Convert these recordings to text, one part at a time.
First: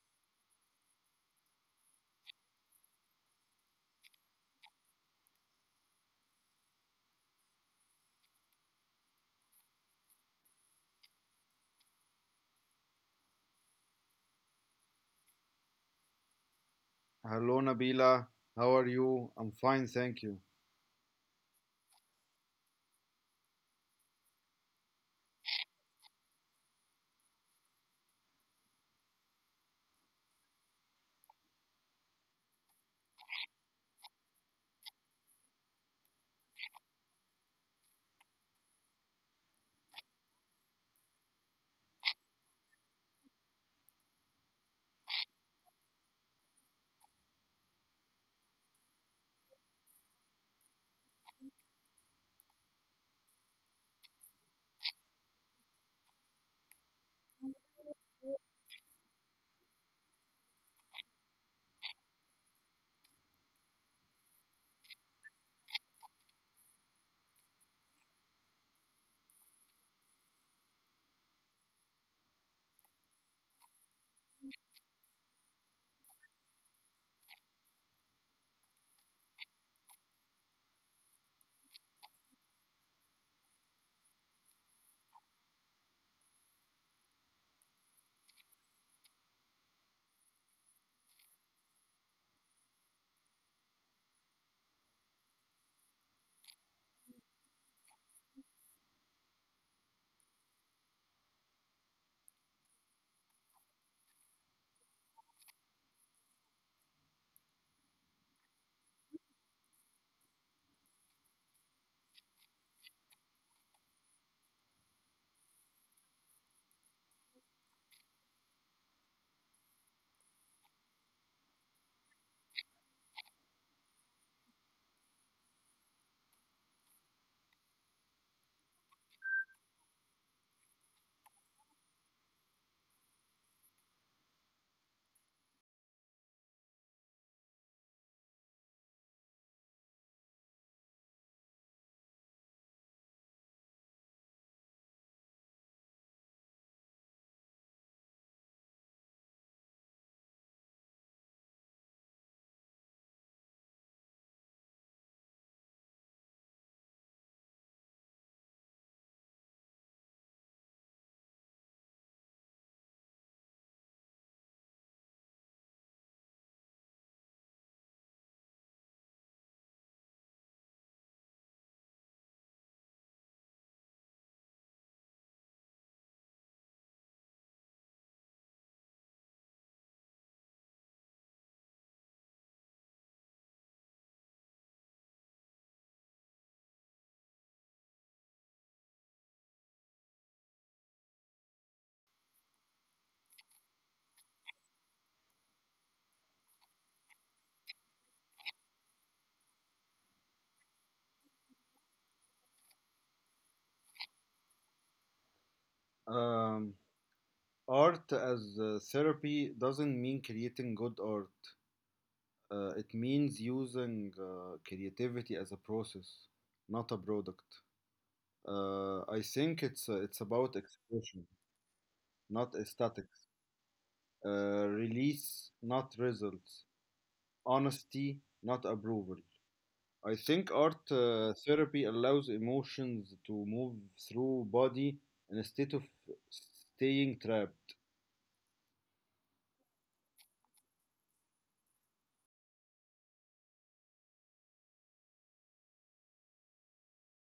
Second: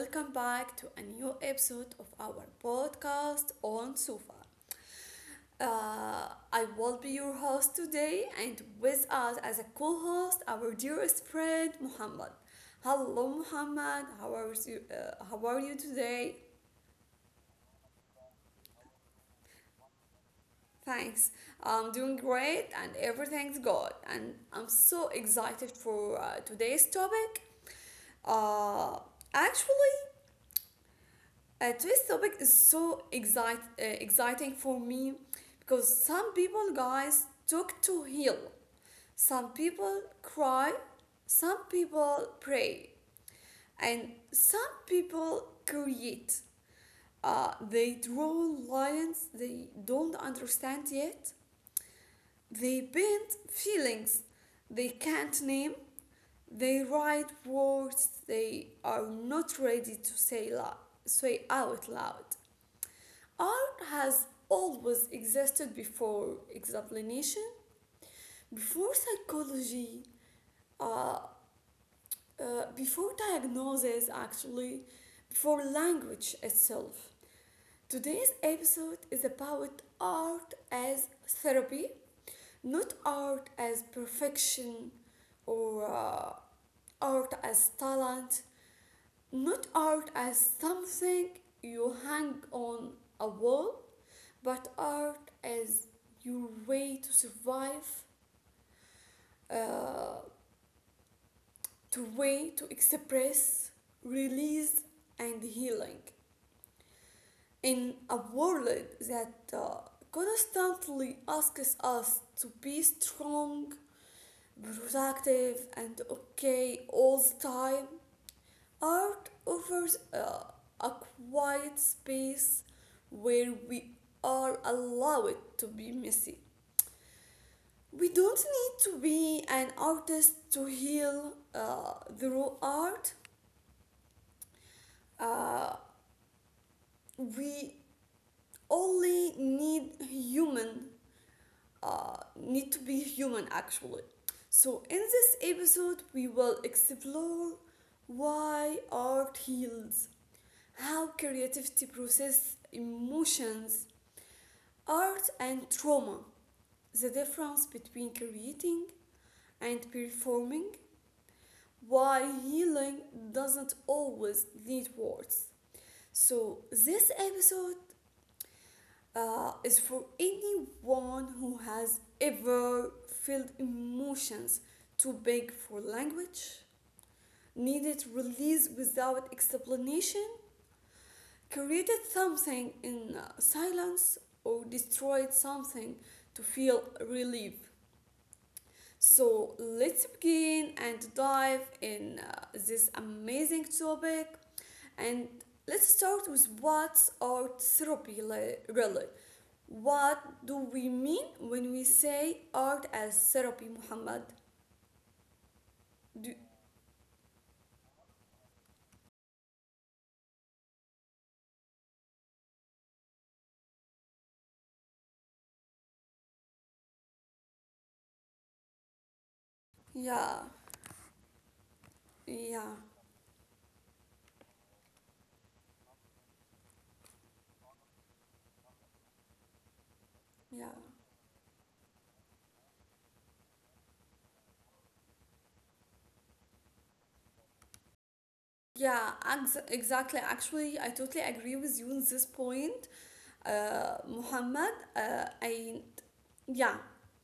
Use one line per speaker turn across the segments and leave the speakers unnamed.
welcome back to a new episode of our podcast on Sufa. Uh, I will be your host today, and with us as a co host, our dearest friend Muhammad. Hello, Muhammad. How are you today?
Hello, Nabila. How are you? I'm fine, thank you.
Thanks. I'm doing great, and everything's good. And I'm so excited for today's topic. Uh, actually, today's topic is so exciting for me because some people, guys, took to heal. Some people cry, some people pray, and some people create. They draw lines they don't understand yet. They paint feelings they can't name. They write words they are not ready to say out loud. Art has always existed before examination, before psychology, uh, before diagnosis, actually, before language itself. Today's episode is about art as therapy, not art as perfection or art as talent, not art as something you hang on a wall but art as your way to survive, uh, to way to express, release, and healing. In a world that constantly asks us to be strong, productive, and okay all the time, art offers a quiet space where we are allowed to be messy. We don't need to be an artist to heal the raw art. Uh, we only need need to be human actually. So, in this episode, we will explore why art heals, how creativity processes emotions, art, and trauma, the difference between creating and performing, why healing doesn't always need words. So, this episode is for anyone who has ever felt emotions too big for language, needed release without explanation, created something in silence, or destroyed something to feel relief. So let's begin and dive in this amazing topic. And let's start with what's art therapy really? What do we mean when we say art as therapy, Muhammad? Do,
Um, Art as therapy doesn't mean creating good art. It means using creativity as a process, not a product. I think it's
yeah,
about expression, not
yeah,
aesthetics. Release, not results. Honesty, not approval. I think
yeah.
art therapy allows emotions to move through body instead of staying trapped.
Exactly. Actually, I totally agree with you on this point, Muhammad. I Yeah,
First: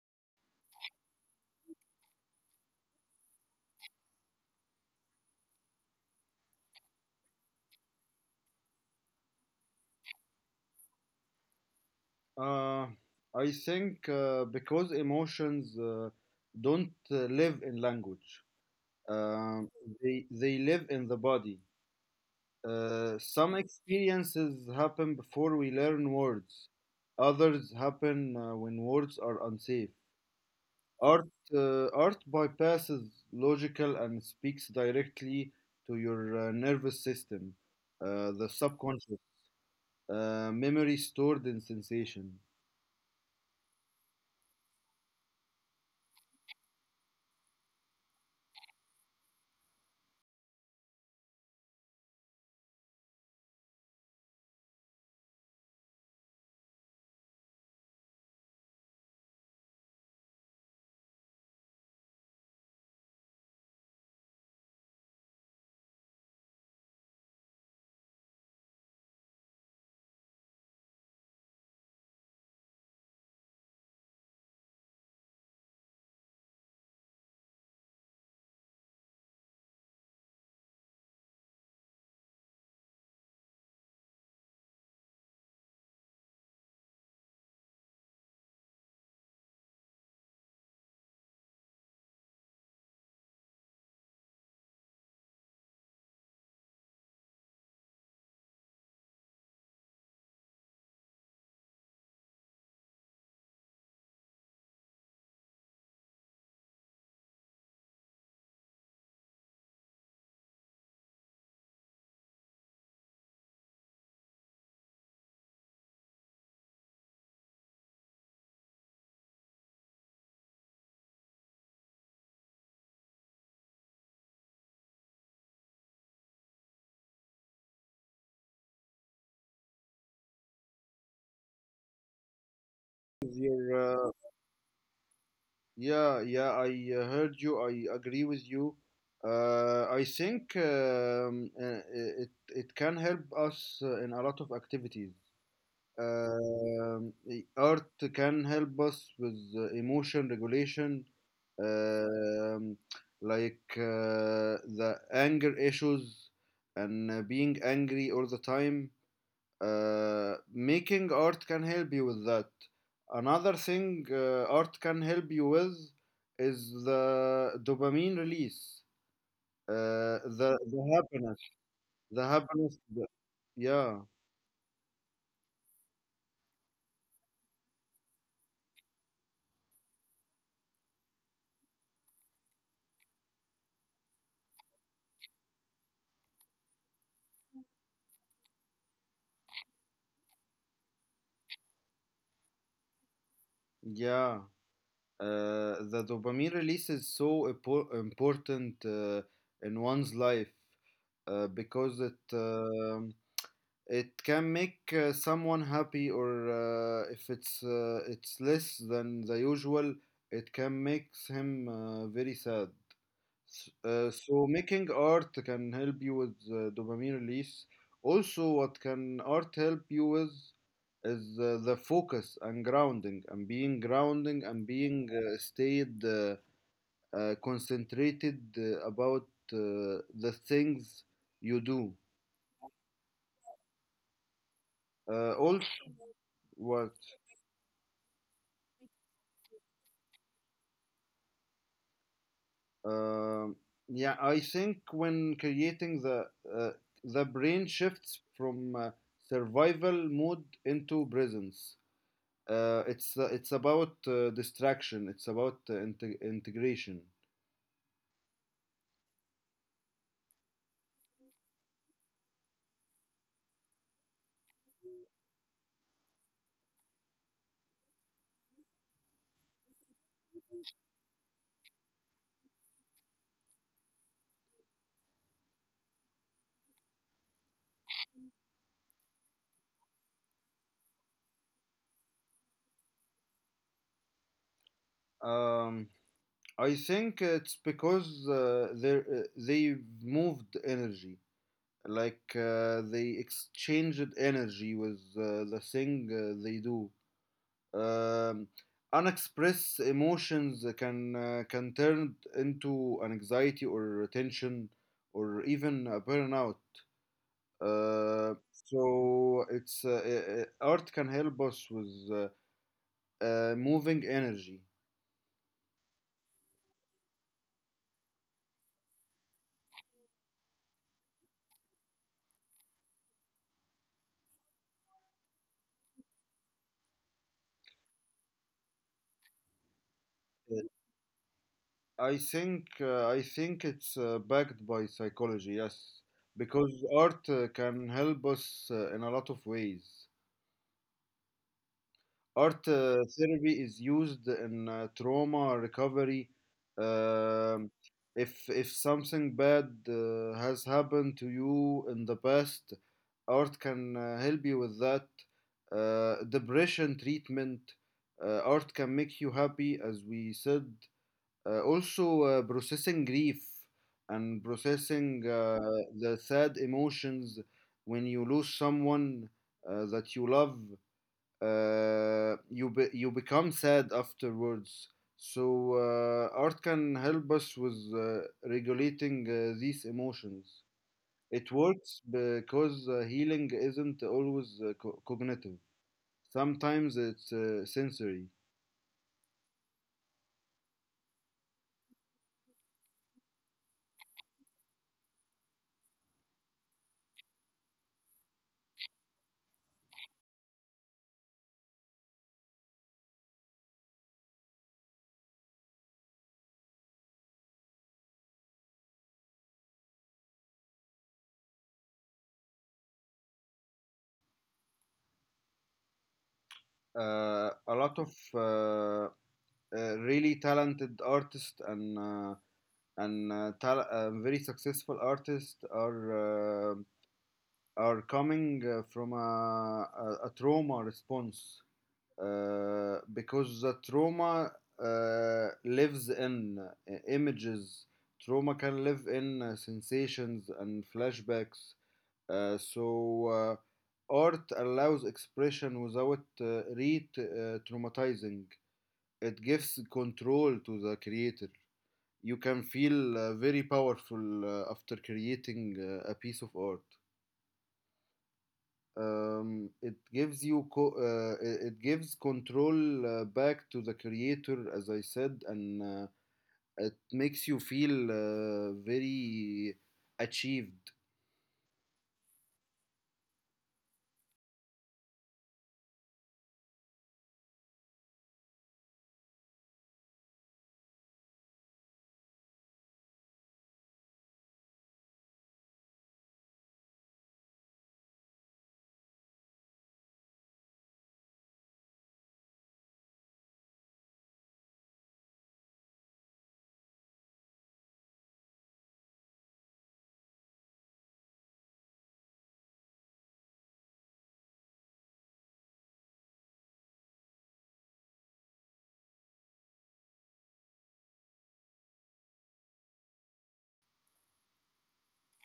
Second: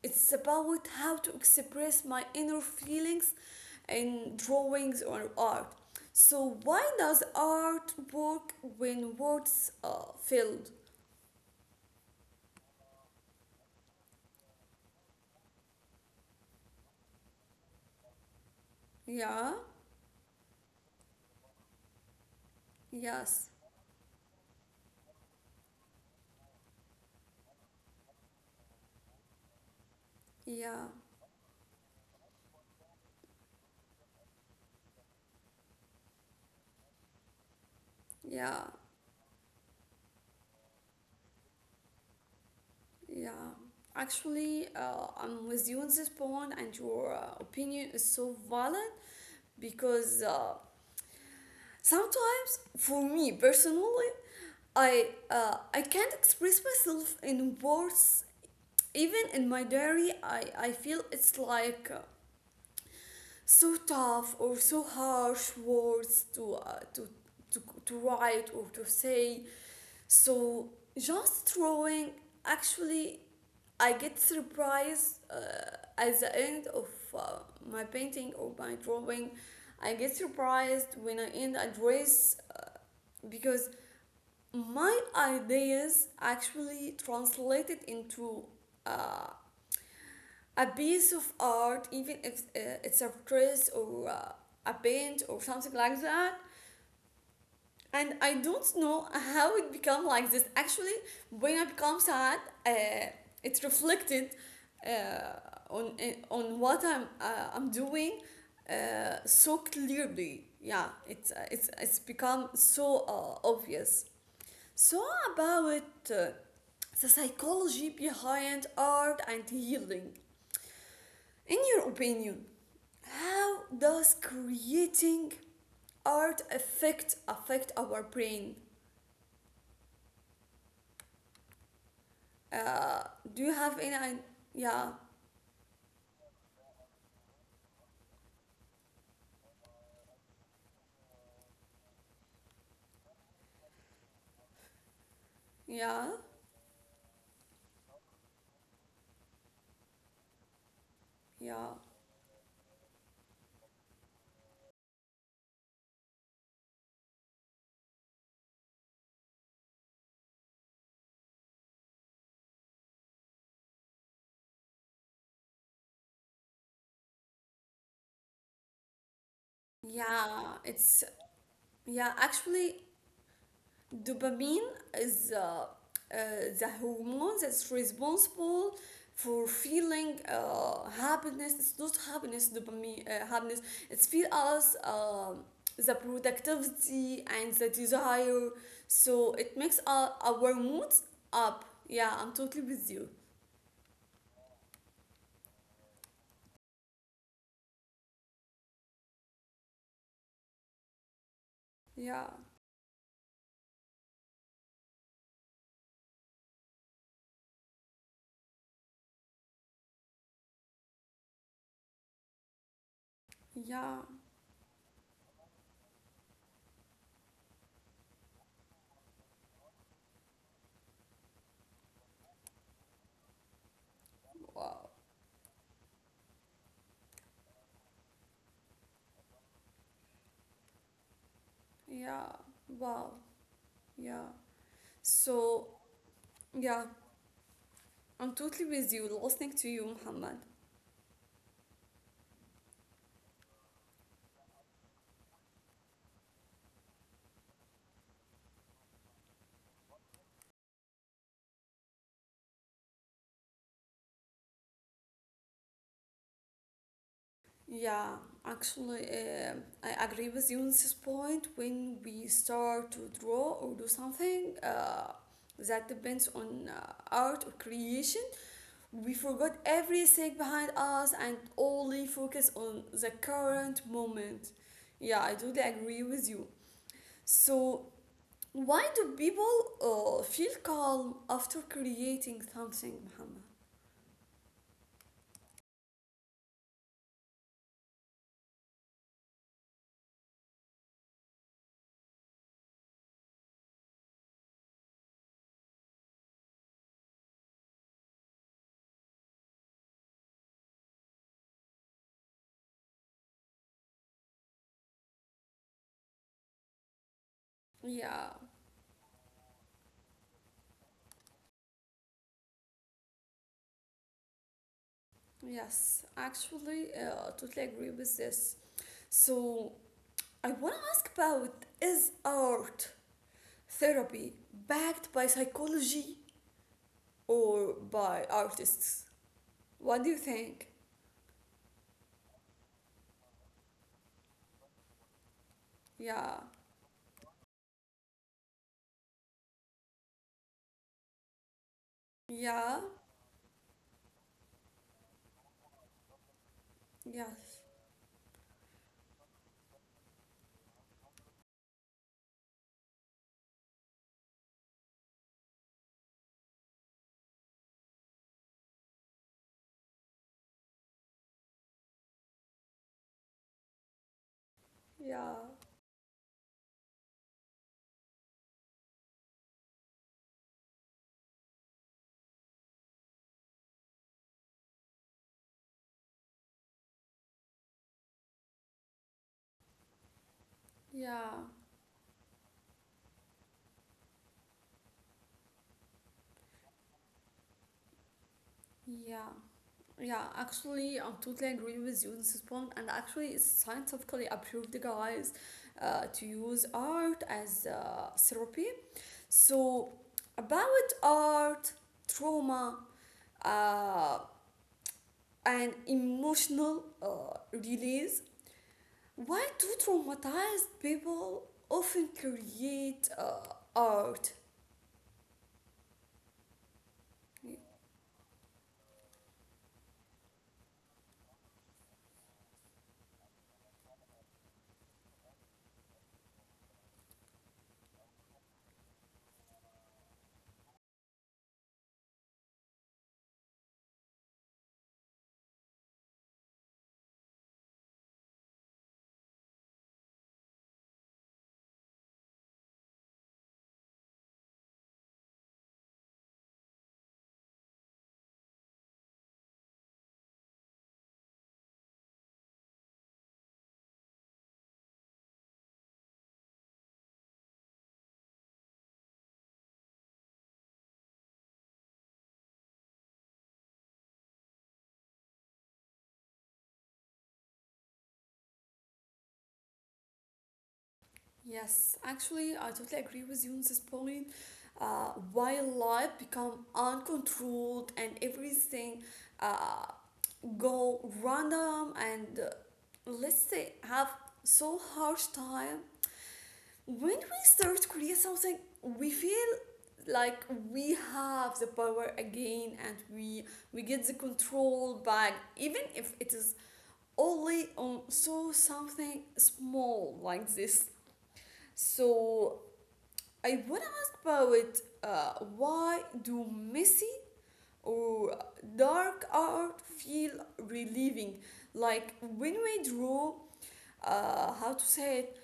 it's about how to express my inner feelings in drawings or art. So, why does art work when words are filled?
Uh, I think because emotions don't live in language.
Yeah,
Um they, they live in the body.
yes,
Some experiences happen before we learn words, others happen when words are unsafe.
yeah,
Art, art bypasses logical and speaks directly to your nervous system, the
yeah,
subconscious, memory stored in sensation.
yeah. Actually, I'm with you on this point, and your opinion is so valid because sometimes, for me personally, I can't express myself in words. Even in my diary, I feel it's like so tough or so harsh words to write or to say. So just drawing, actually, I get surprised at the end of uh, my painting or my drawing. I get surprised when I end a dress because my ideas actually translated into uh, a piece of art, even if it's a dress or a paint or something like that. And I don't know how it become like this. Actually, when I become sad, uh, it's reflected uh, on on what I'm doing so clearly. Yeah, it's become so obvious. So about the psychology behind art and healing. In your opinion, how does creating art affect our brain? Uh, do you
Your,
have any?
uh,
i- Yeah,
yeah, I heard you. I agree with you. I think it can help us in a lot of activities.
yeah,
Um, Art can help us with emotion regulation,
yeah,
um, like the anger issues and being angry all the time. Making art can help you with that. Another thing art can help you with is the dopamine release,
yeah.
the
It's
happiness,
yeah.
the
Actually,
happiness. Yeah,
Dopamine is the hormone that's responsible for feeling happiness. It's not happiness, dopamine, happiness. It's feel us the productivity and the desire. So it makes our moods up. Yeah, I'm totally with you.
yeah. The dopamine release is so important in one's life because it
Yeah,
um it can make someone happy, or if it's less than the usual, it can make him very sad. S-
yeah,
uh, so making art can help you with dopamine release. Also, what can art help you with is the focus and grounding and being
wow,
stayed concentrated about the things you do.
yeah, wow, yeah.
Also,
So, yeah,
what?
I'm totally with you, listening to you, Muhammad.
Um yeah, I think when creating uh, the brain shifts from survival mode into presence. It's about distraction. It's about integration.
Yeah, actually, I agree with you on this point. When we start to draw or do something that depends on art or creation, we forgot everything behind us and only focus on the current moment. Yeah, I totally agree with you. So, why do people feel calm after creating something, Muhammad?
Um, I think it's because they've moved energy, like they exchanged energy with the thing they do. Um, Unexpressed emotions can turn into an anxiety or tension or even a burnout.
Yeah.
So it's Art can help us with moving energy.
Yes, actually, totally agree with this. So, I want to ask about is art therapy backed by psychology or by artists? What do you think?
Uh, I think it's backed by psychology, yes,
Yeah,
because art can help us in a lot of ways. Art
yeah,
therapy is used in trauma recovery.
yes,
Um, if something bad has happened to you in the past, art can help you with that. Depression treatment, art can make you happy, as we said. Also, processing grief and processing
yeah,
the sad emotions when you lose someone that you love, you become sad afterwards. So art can help us with regulating these emotions.
yeah,
It works because healing isn't always cognitive. Sometimes it's sensory.
yeah. Yeah, actually, I totally agree with you on this point, and actually, it's scientifically approved, guys, to use art as therapy. So, about art, trauma, uh, and emotional release, why do traumatized people often create art?
A lot of really talented artists and very successful artists are coming from a trauma response because the trauma lives in images. Trauma can live in sensations and flashbacks. So art allows expression without re-traumatizing. It gives control to the creator. You can feel very powerful after creating a piece of art. It gives you co- it it gives control back to the creator, as I said, and it makes you feel very achieved.
Yes, actually, I totally agree with you on this point. While life become uncontrolled and everything uh, go random and let's say have so harsh time, when we start to create something, we feel like we have the power again and we get the control back, even if it is only on so something small like this. So I wanna ask about why do messy or dark art feel relieving? Like when we draw, how to say it?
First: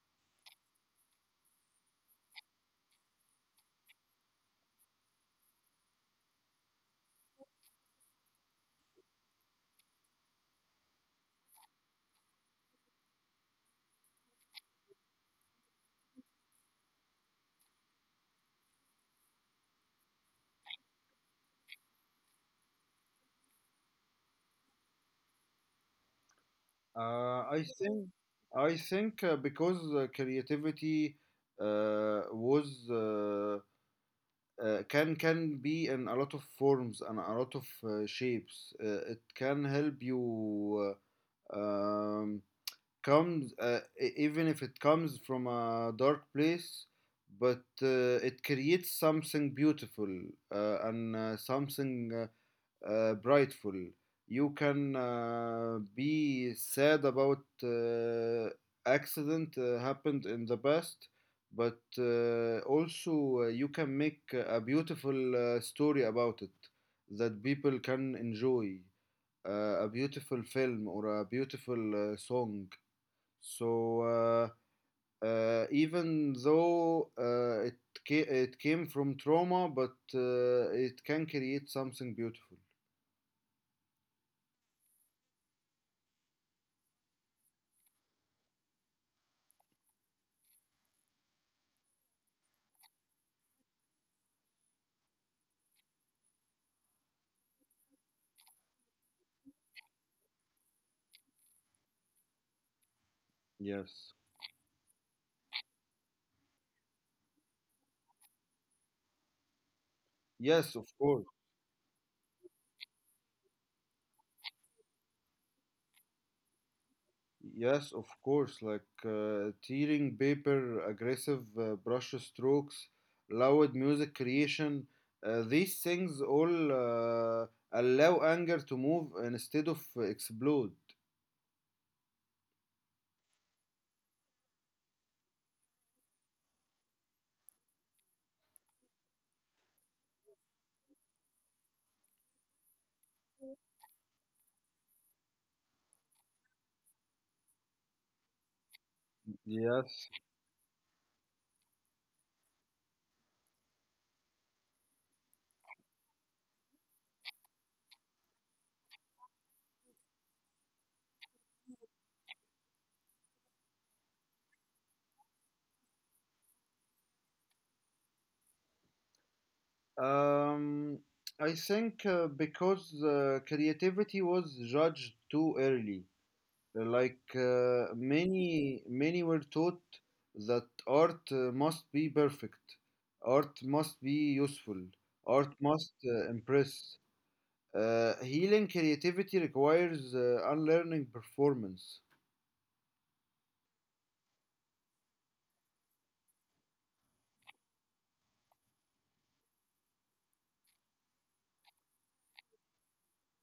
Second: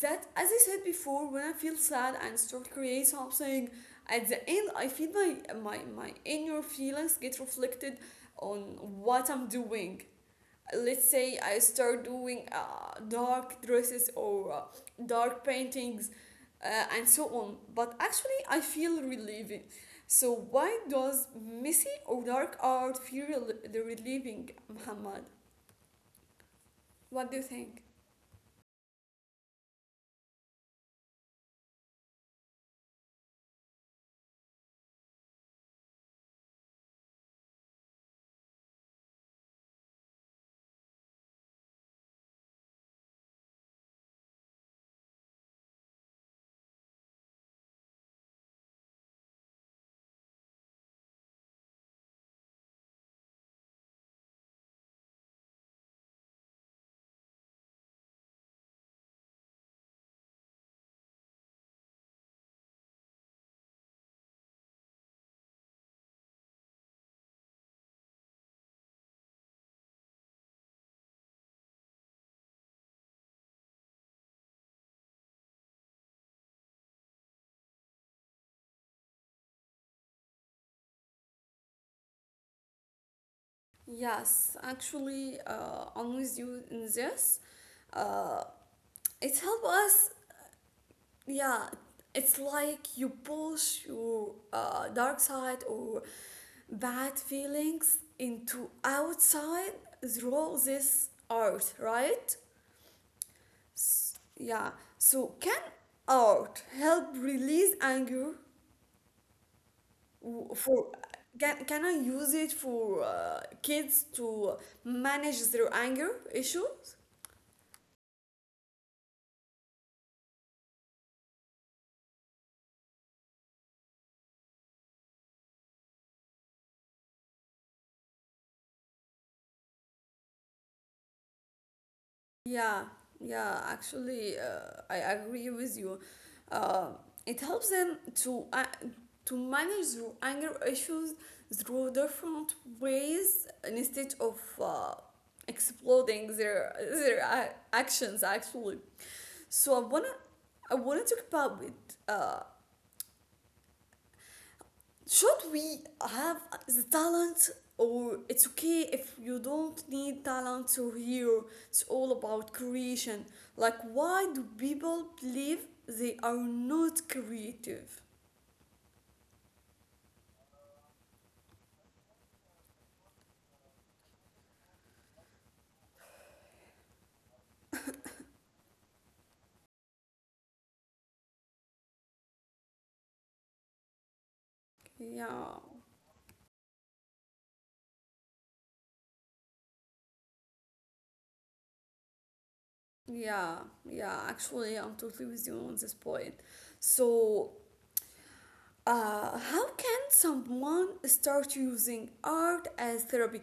That as I said before, when I feel sad and start create something, at the end I feel my inner feelings get reflected on what I'm doing. Let's say I start doing dark dresses or dark paintings and so on. But actually, I feel relieving. So why does messy or dark art feel rel- the relieving, Muhammad? What do
Uh,
you
i
think?
think I think Because creativity was can be in a lot of forms and a lot of shapes. It can help you uh, um, even if it comes from a dark place, but it creates something beautiful, and something brightful. You can be sad about accident happened in the past, but also you can make a beautiful story about it that people can enjoy, a beautiful film or a beautiful song. so uh, Even though it came from trauma, but it can create something beautiful.
Yes, actually, I'm with you in this. Uh, it helps us, yeah, it's like you push your dark side or bad feelings into outside through this art, right?
Yes.
S- yeah. So can art help release anger? W-
Yes, of
for,
course.
can, can I use it for kids to manage their anger issues?
Yes, of course. Like tearing paper, aggressive brush strokes, loud music creation. These things all allow anger to move instead of explode.
Yeah, yeah, actually, I agree with you. Uh, it helps them to manage their anger issues through different ways instead of exploding their actions. Actually, so
Yes.
I wanna talk about it. Should we have the talent or it's okay if you don't need talent to hear, it's all about creation. Like why do people believe they are not creative?
Um, I think because creativity was judged too early. Like many, many were taught that art must be perfect, art must be useful, art
Yeah,
must impress. Healing creativity requires unlearning performance.
yeah, yeah, actually, I'm totally with you on this point. So, uh, how can someone start using art as therapy?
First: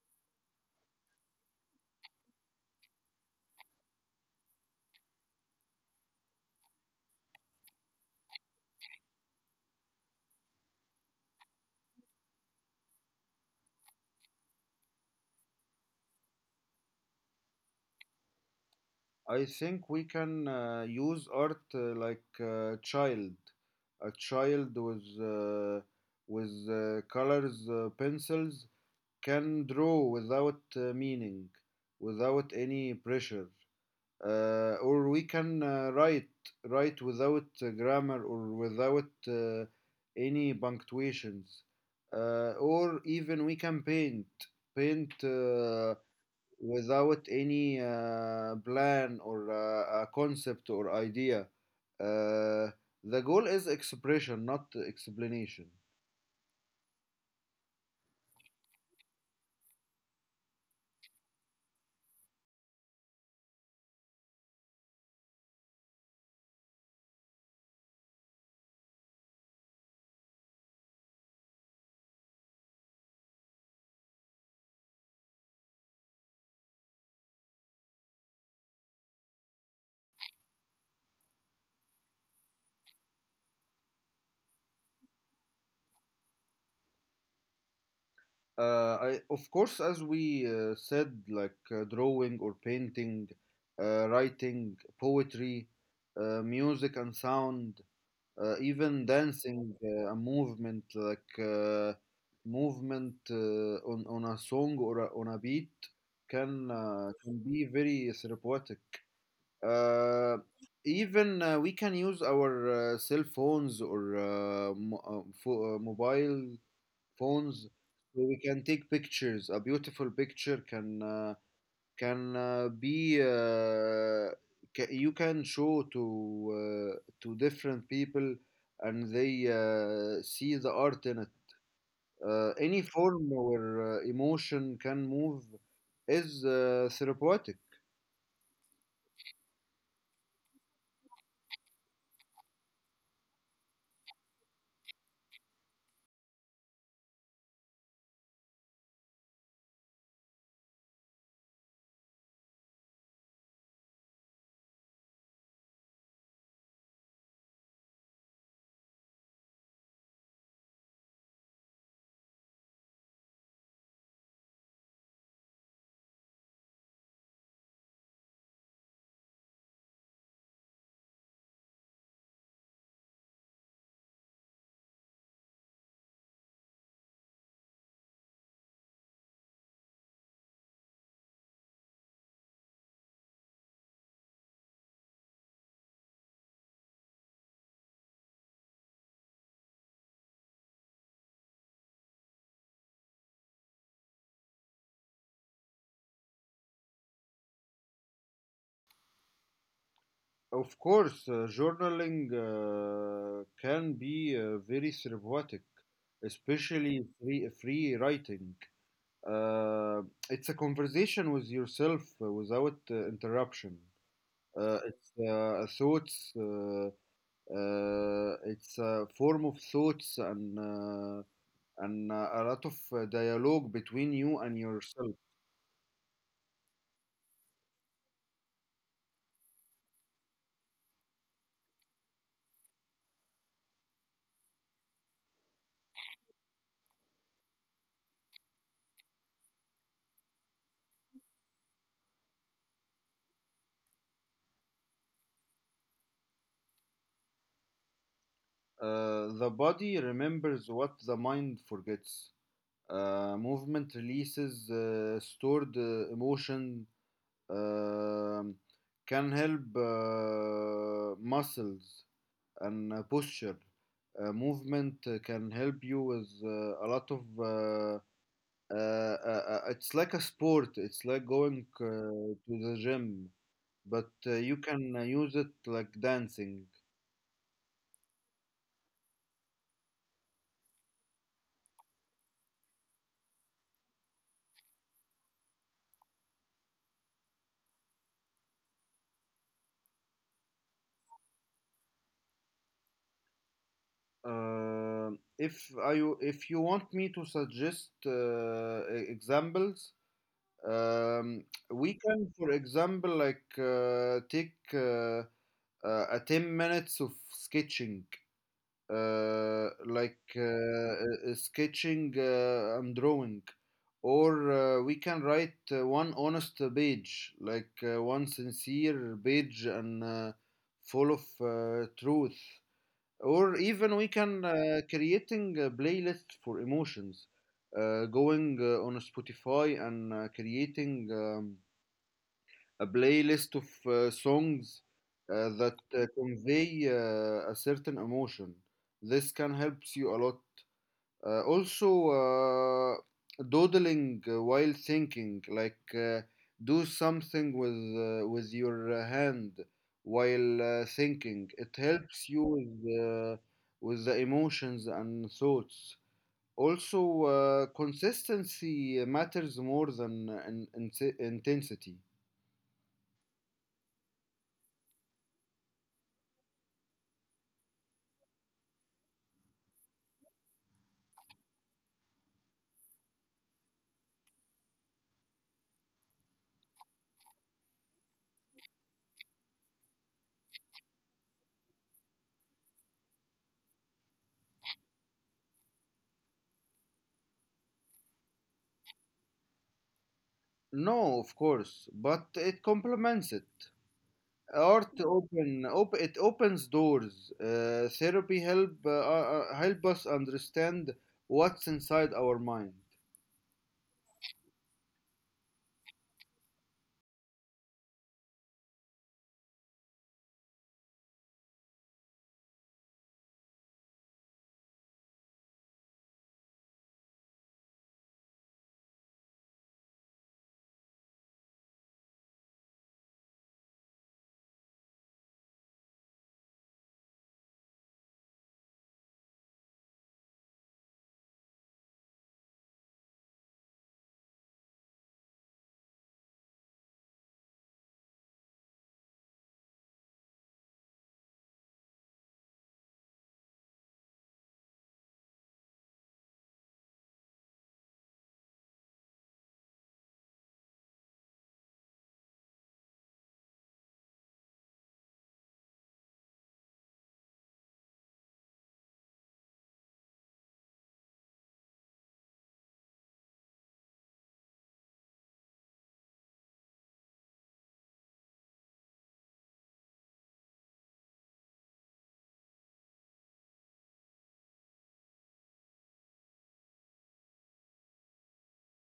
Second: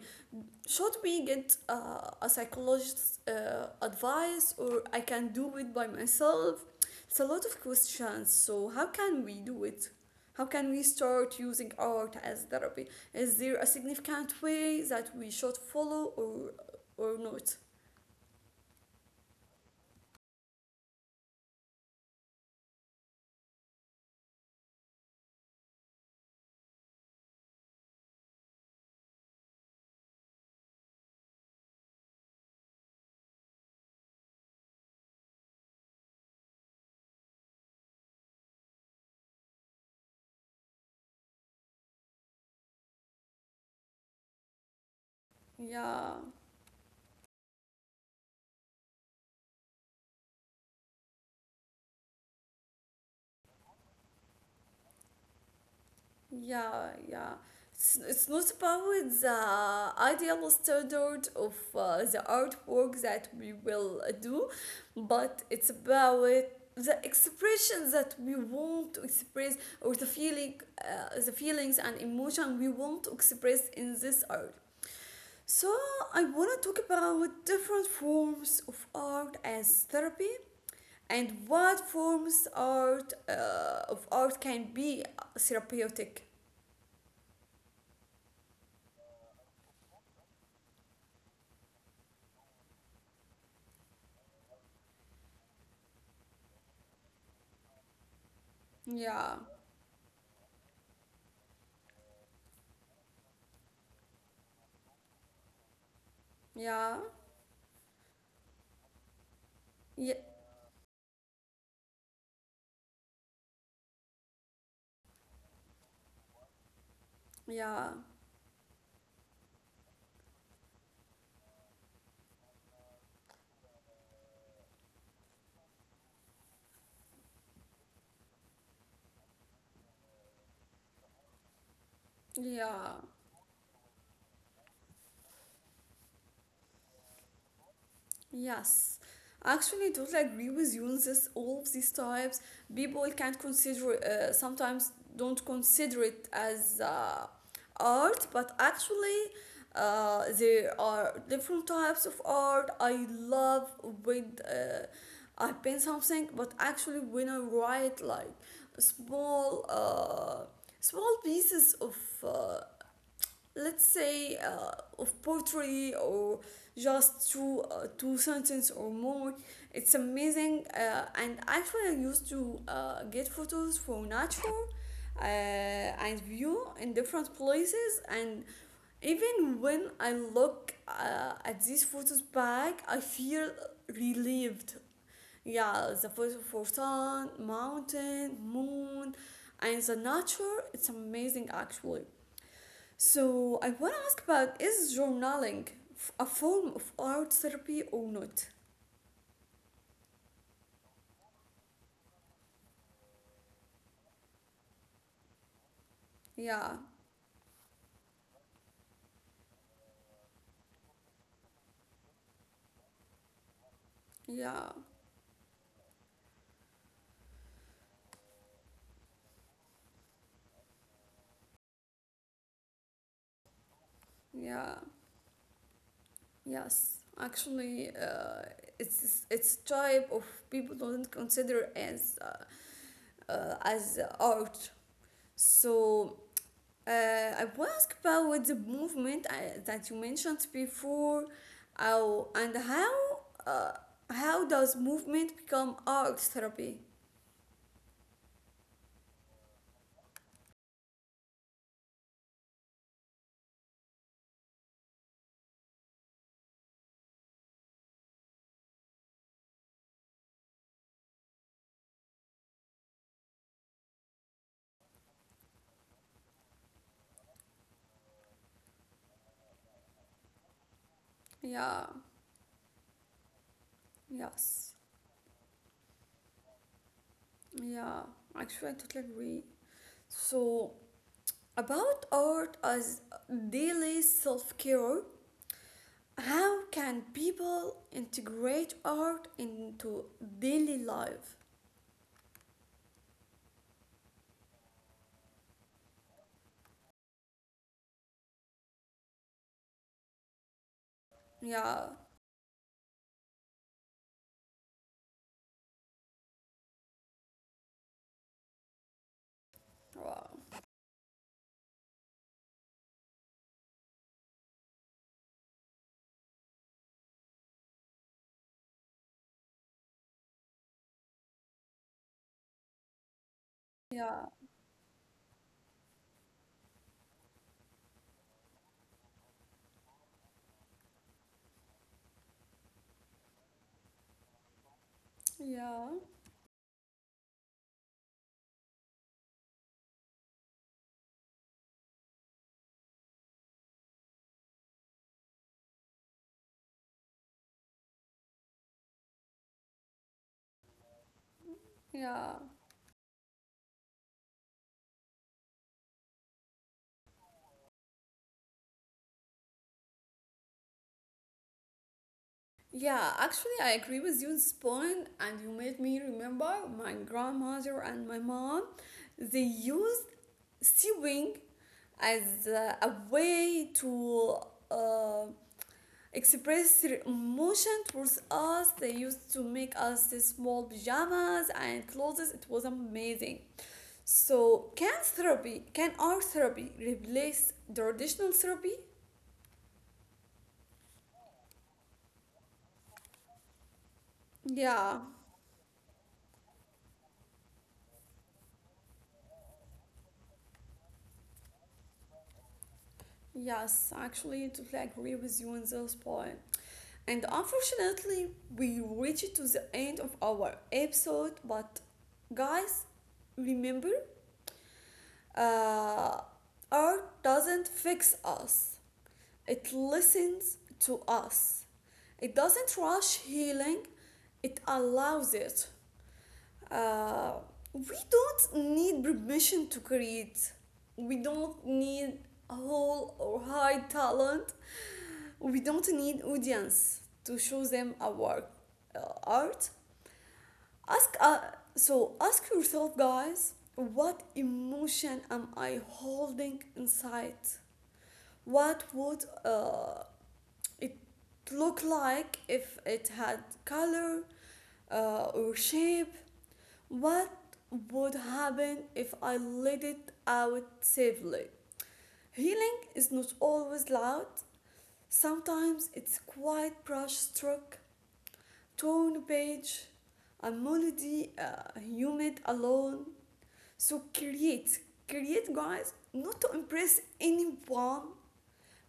Should we get a psychologist's advice or I can do it by myself? It's a lot of questions. So, how can we do it? How can we start using art as therapy? Is there a significant way that we should follow or not?
I think we can use art like a child with colors, pencils can draw without meaning, without any pressure, or we can write write without grammar or without any punctuations, or even we can paint.
Yeah.
Without any plan or a concept or idea. Uh, the goal is expression, not explanation.
Yeah, yeah. It's not about the ideal standard of the artwork that we will do, but it's about the expression that we want to express or the feeling, the feelings and emotion we want to express in this art. So I want to talk about different forms of art as therapy and what forms art of art can be therapeutic.
I, of course, as we said, like drawing or painting, writing, poetry, music and sound, even
Yeah,
dancing, a movement like movement on a song or a, on a beat
yeah,
can be very therapeutic.
yeah,
uh, Even we can use our cell phones or mobile phones,
yeah,
so we can take pictures. A beautiful picture can be you can show to different people, and they see the art in it. Any
yeah,
form or emotion can move is therapeutic.
yes. Actually, I totally agree with you on this. All of these types, people can't consider, sometimes don't consider it as art, but actually, there are different types of art. I love when I paint something, but actually, when I write like small, small pieces of uh, let's say of poetry or just two sentences or more, it's amazing and actually I used to get photos for nature and view in different places. And even when I look at these photos back I feel relieved. Yeah, the photo for sun, mountain, moon, and the nature, it's amazing actually. So I want to ask, about is journaling a form of art therapy or not?
Of course, journaling can be very therapeutic,
Yeah,
especially free writing. Uh, it's a conversation with yourself without interruption.
yeah,
It's Thoughts. It's a form of thoughts and a lot of dialogue between you and
yeah,
yourself.
yes. Actually, it's type of people don't consider as art. So I want to ask about with the movement I that you mentioned before, how and how uh, how does movement become art therapy?
The body remembers what the mind forgets. Movement releases stored emotion. um can help muscles and posture. Movement can help you with a lot of. It's like a sport. It's like
Yeah,
going to the gym, but
yes.
you can use it like dancing.
Yeah, actually, I totally agree. So, about art as daily self care, how can people integrate art into daily life?
Uh, if I if you want me to suggest examples, Um,
Yeah,
we can, for example, like take a 10 minutes of sketching,
wow.
sketching and drawing, or we can write one honest page, like one sincere page and full of truth, or even we
Yeah,
can creating a playlist for emotions, going on Spotify and creating a playlist of songs that
yeah,
convey a certain emotion. This can help you a lot. Also, doodling while thinking, like do something with your hand while thinking. It helps
yeah.
you with the emotions and thoughts. Also, consistency matters more than intensity.
Yeah, actually, I agree with you on this point, and you made me remember my grandmother and my mom. They used sewing as a way to uh, express their emotion towards us. They used to make us these small pajamas and clothes. It was amazing. So, can therapy, can art therapy replace the traditional therapy?
No, of course, but it complements it. Art
Yeah.
open op it opens doors. Therapy help help us understand what's inside our mind.
Yes, actually, totally agree with you on this point. And unfortunately, we reached to the end of our episode. But guys, remember, uh, art doesn't fix us. It listens to us. It doesn't rush healing. It allows it. Uh, we don't need permission to create. We don't need a whole or high talent. We don't need audience to show them our work, art. Ask so ask yourself, guys, what emotion am I holding inside? What would it look like if it had color or shape? What would happen if I let it out safely? Healing is not always loud. Sometimes it's quiet brush stroke, torn page, a melody, humid alone. So create, create, guys, not to impress anyone,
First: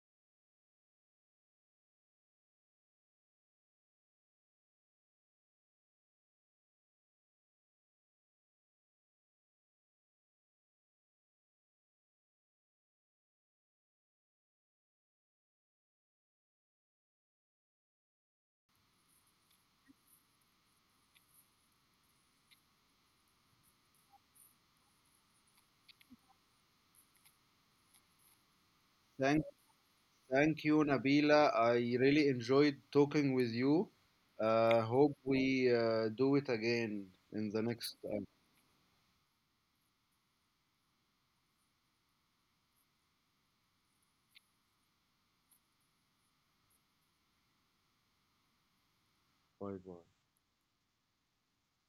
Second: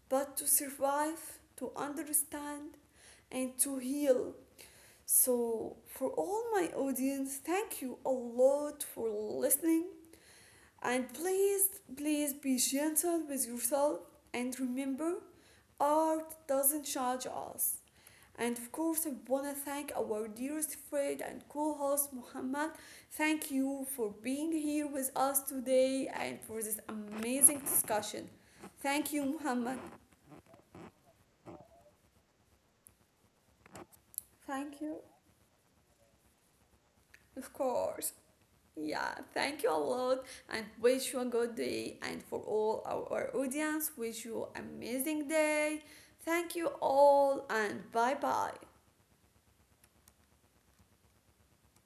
but to survive, to understand, and to heal. So, for all my audience, thank you a lot for listening. And please, please be gentle with yourself and remember, art doesn't judge us. And of course, I want to thank our dearest friend and co host, Muhammad. Thank you for being here with us today and for this amazing discussion. Thank you,
thank
Muhammad.
thank you nabila I really enjoyed talking with you.
Thank you.
Hope we do it again in
Of
the next
course.
time.
Yeah, thank you a lot and wish you a good day. And for all our audience, wish you amazing day. Thank you all and bye bye.
Bye bye.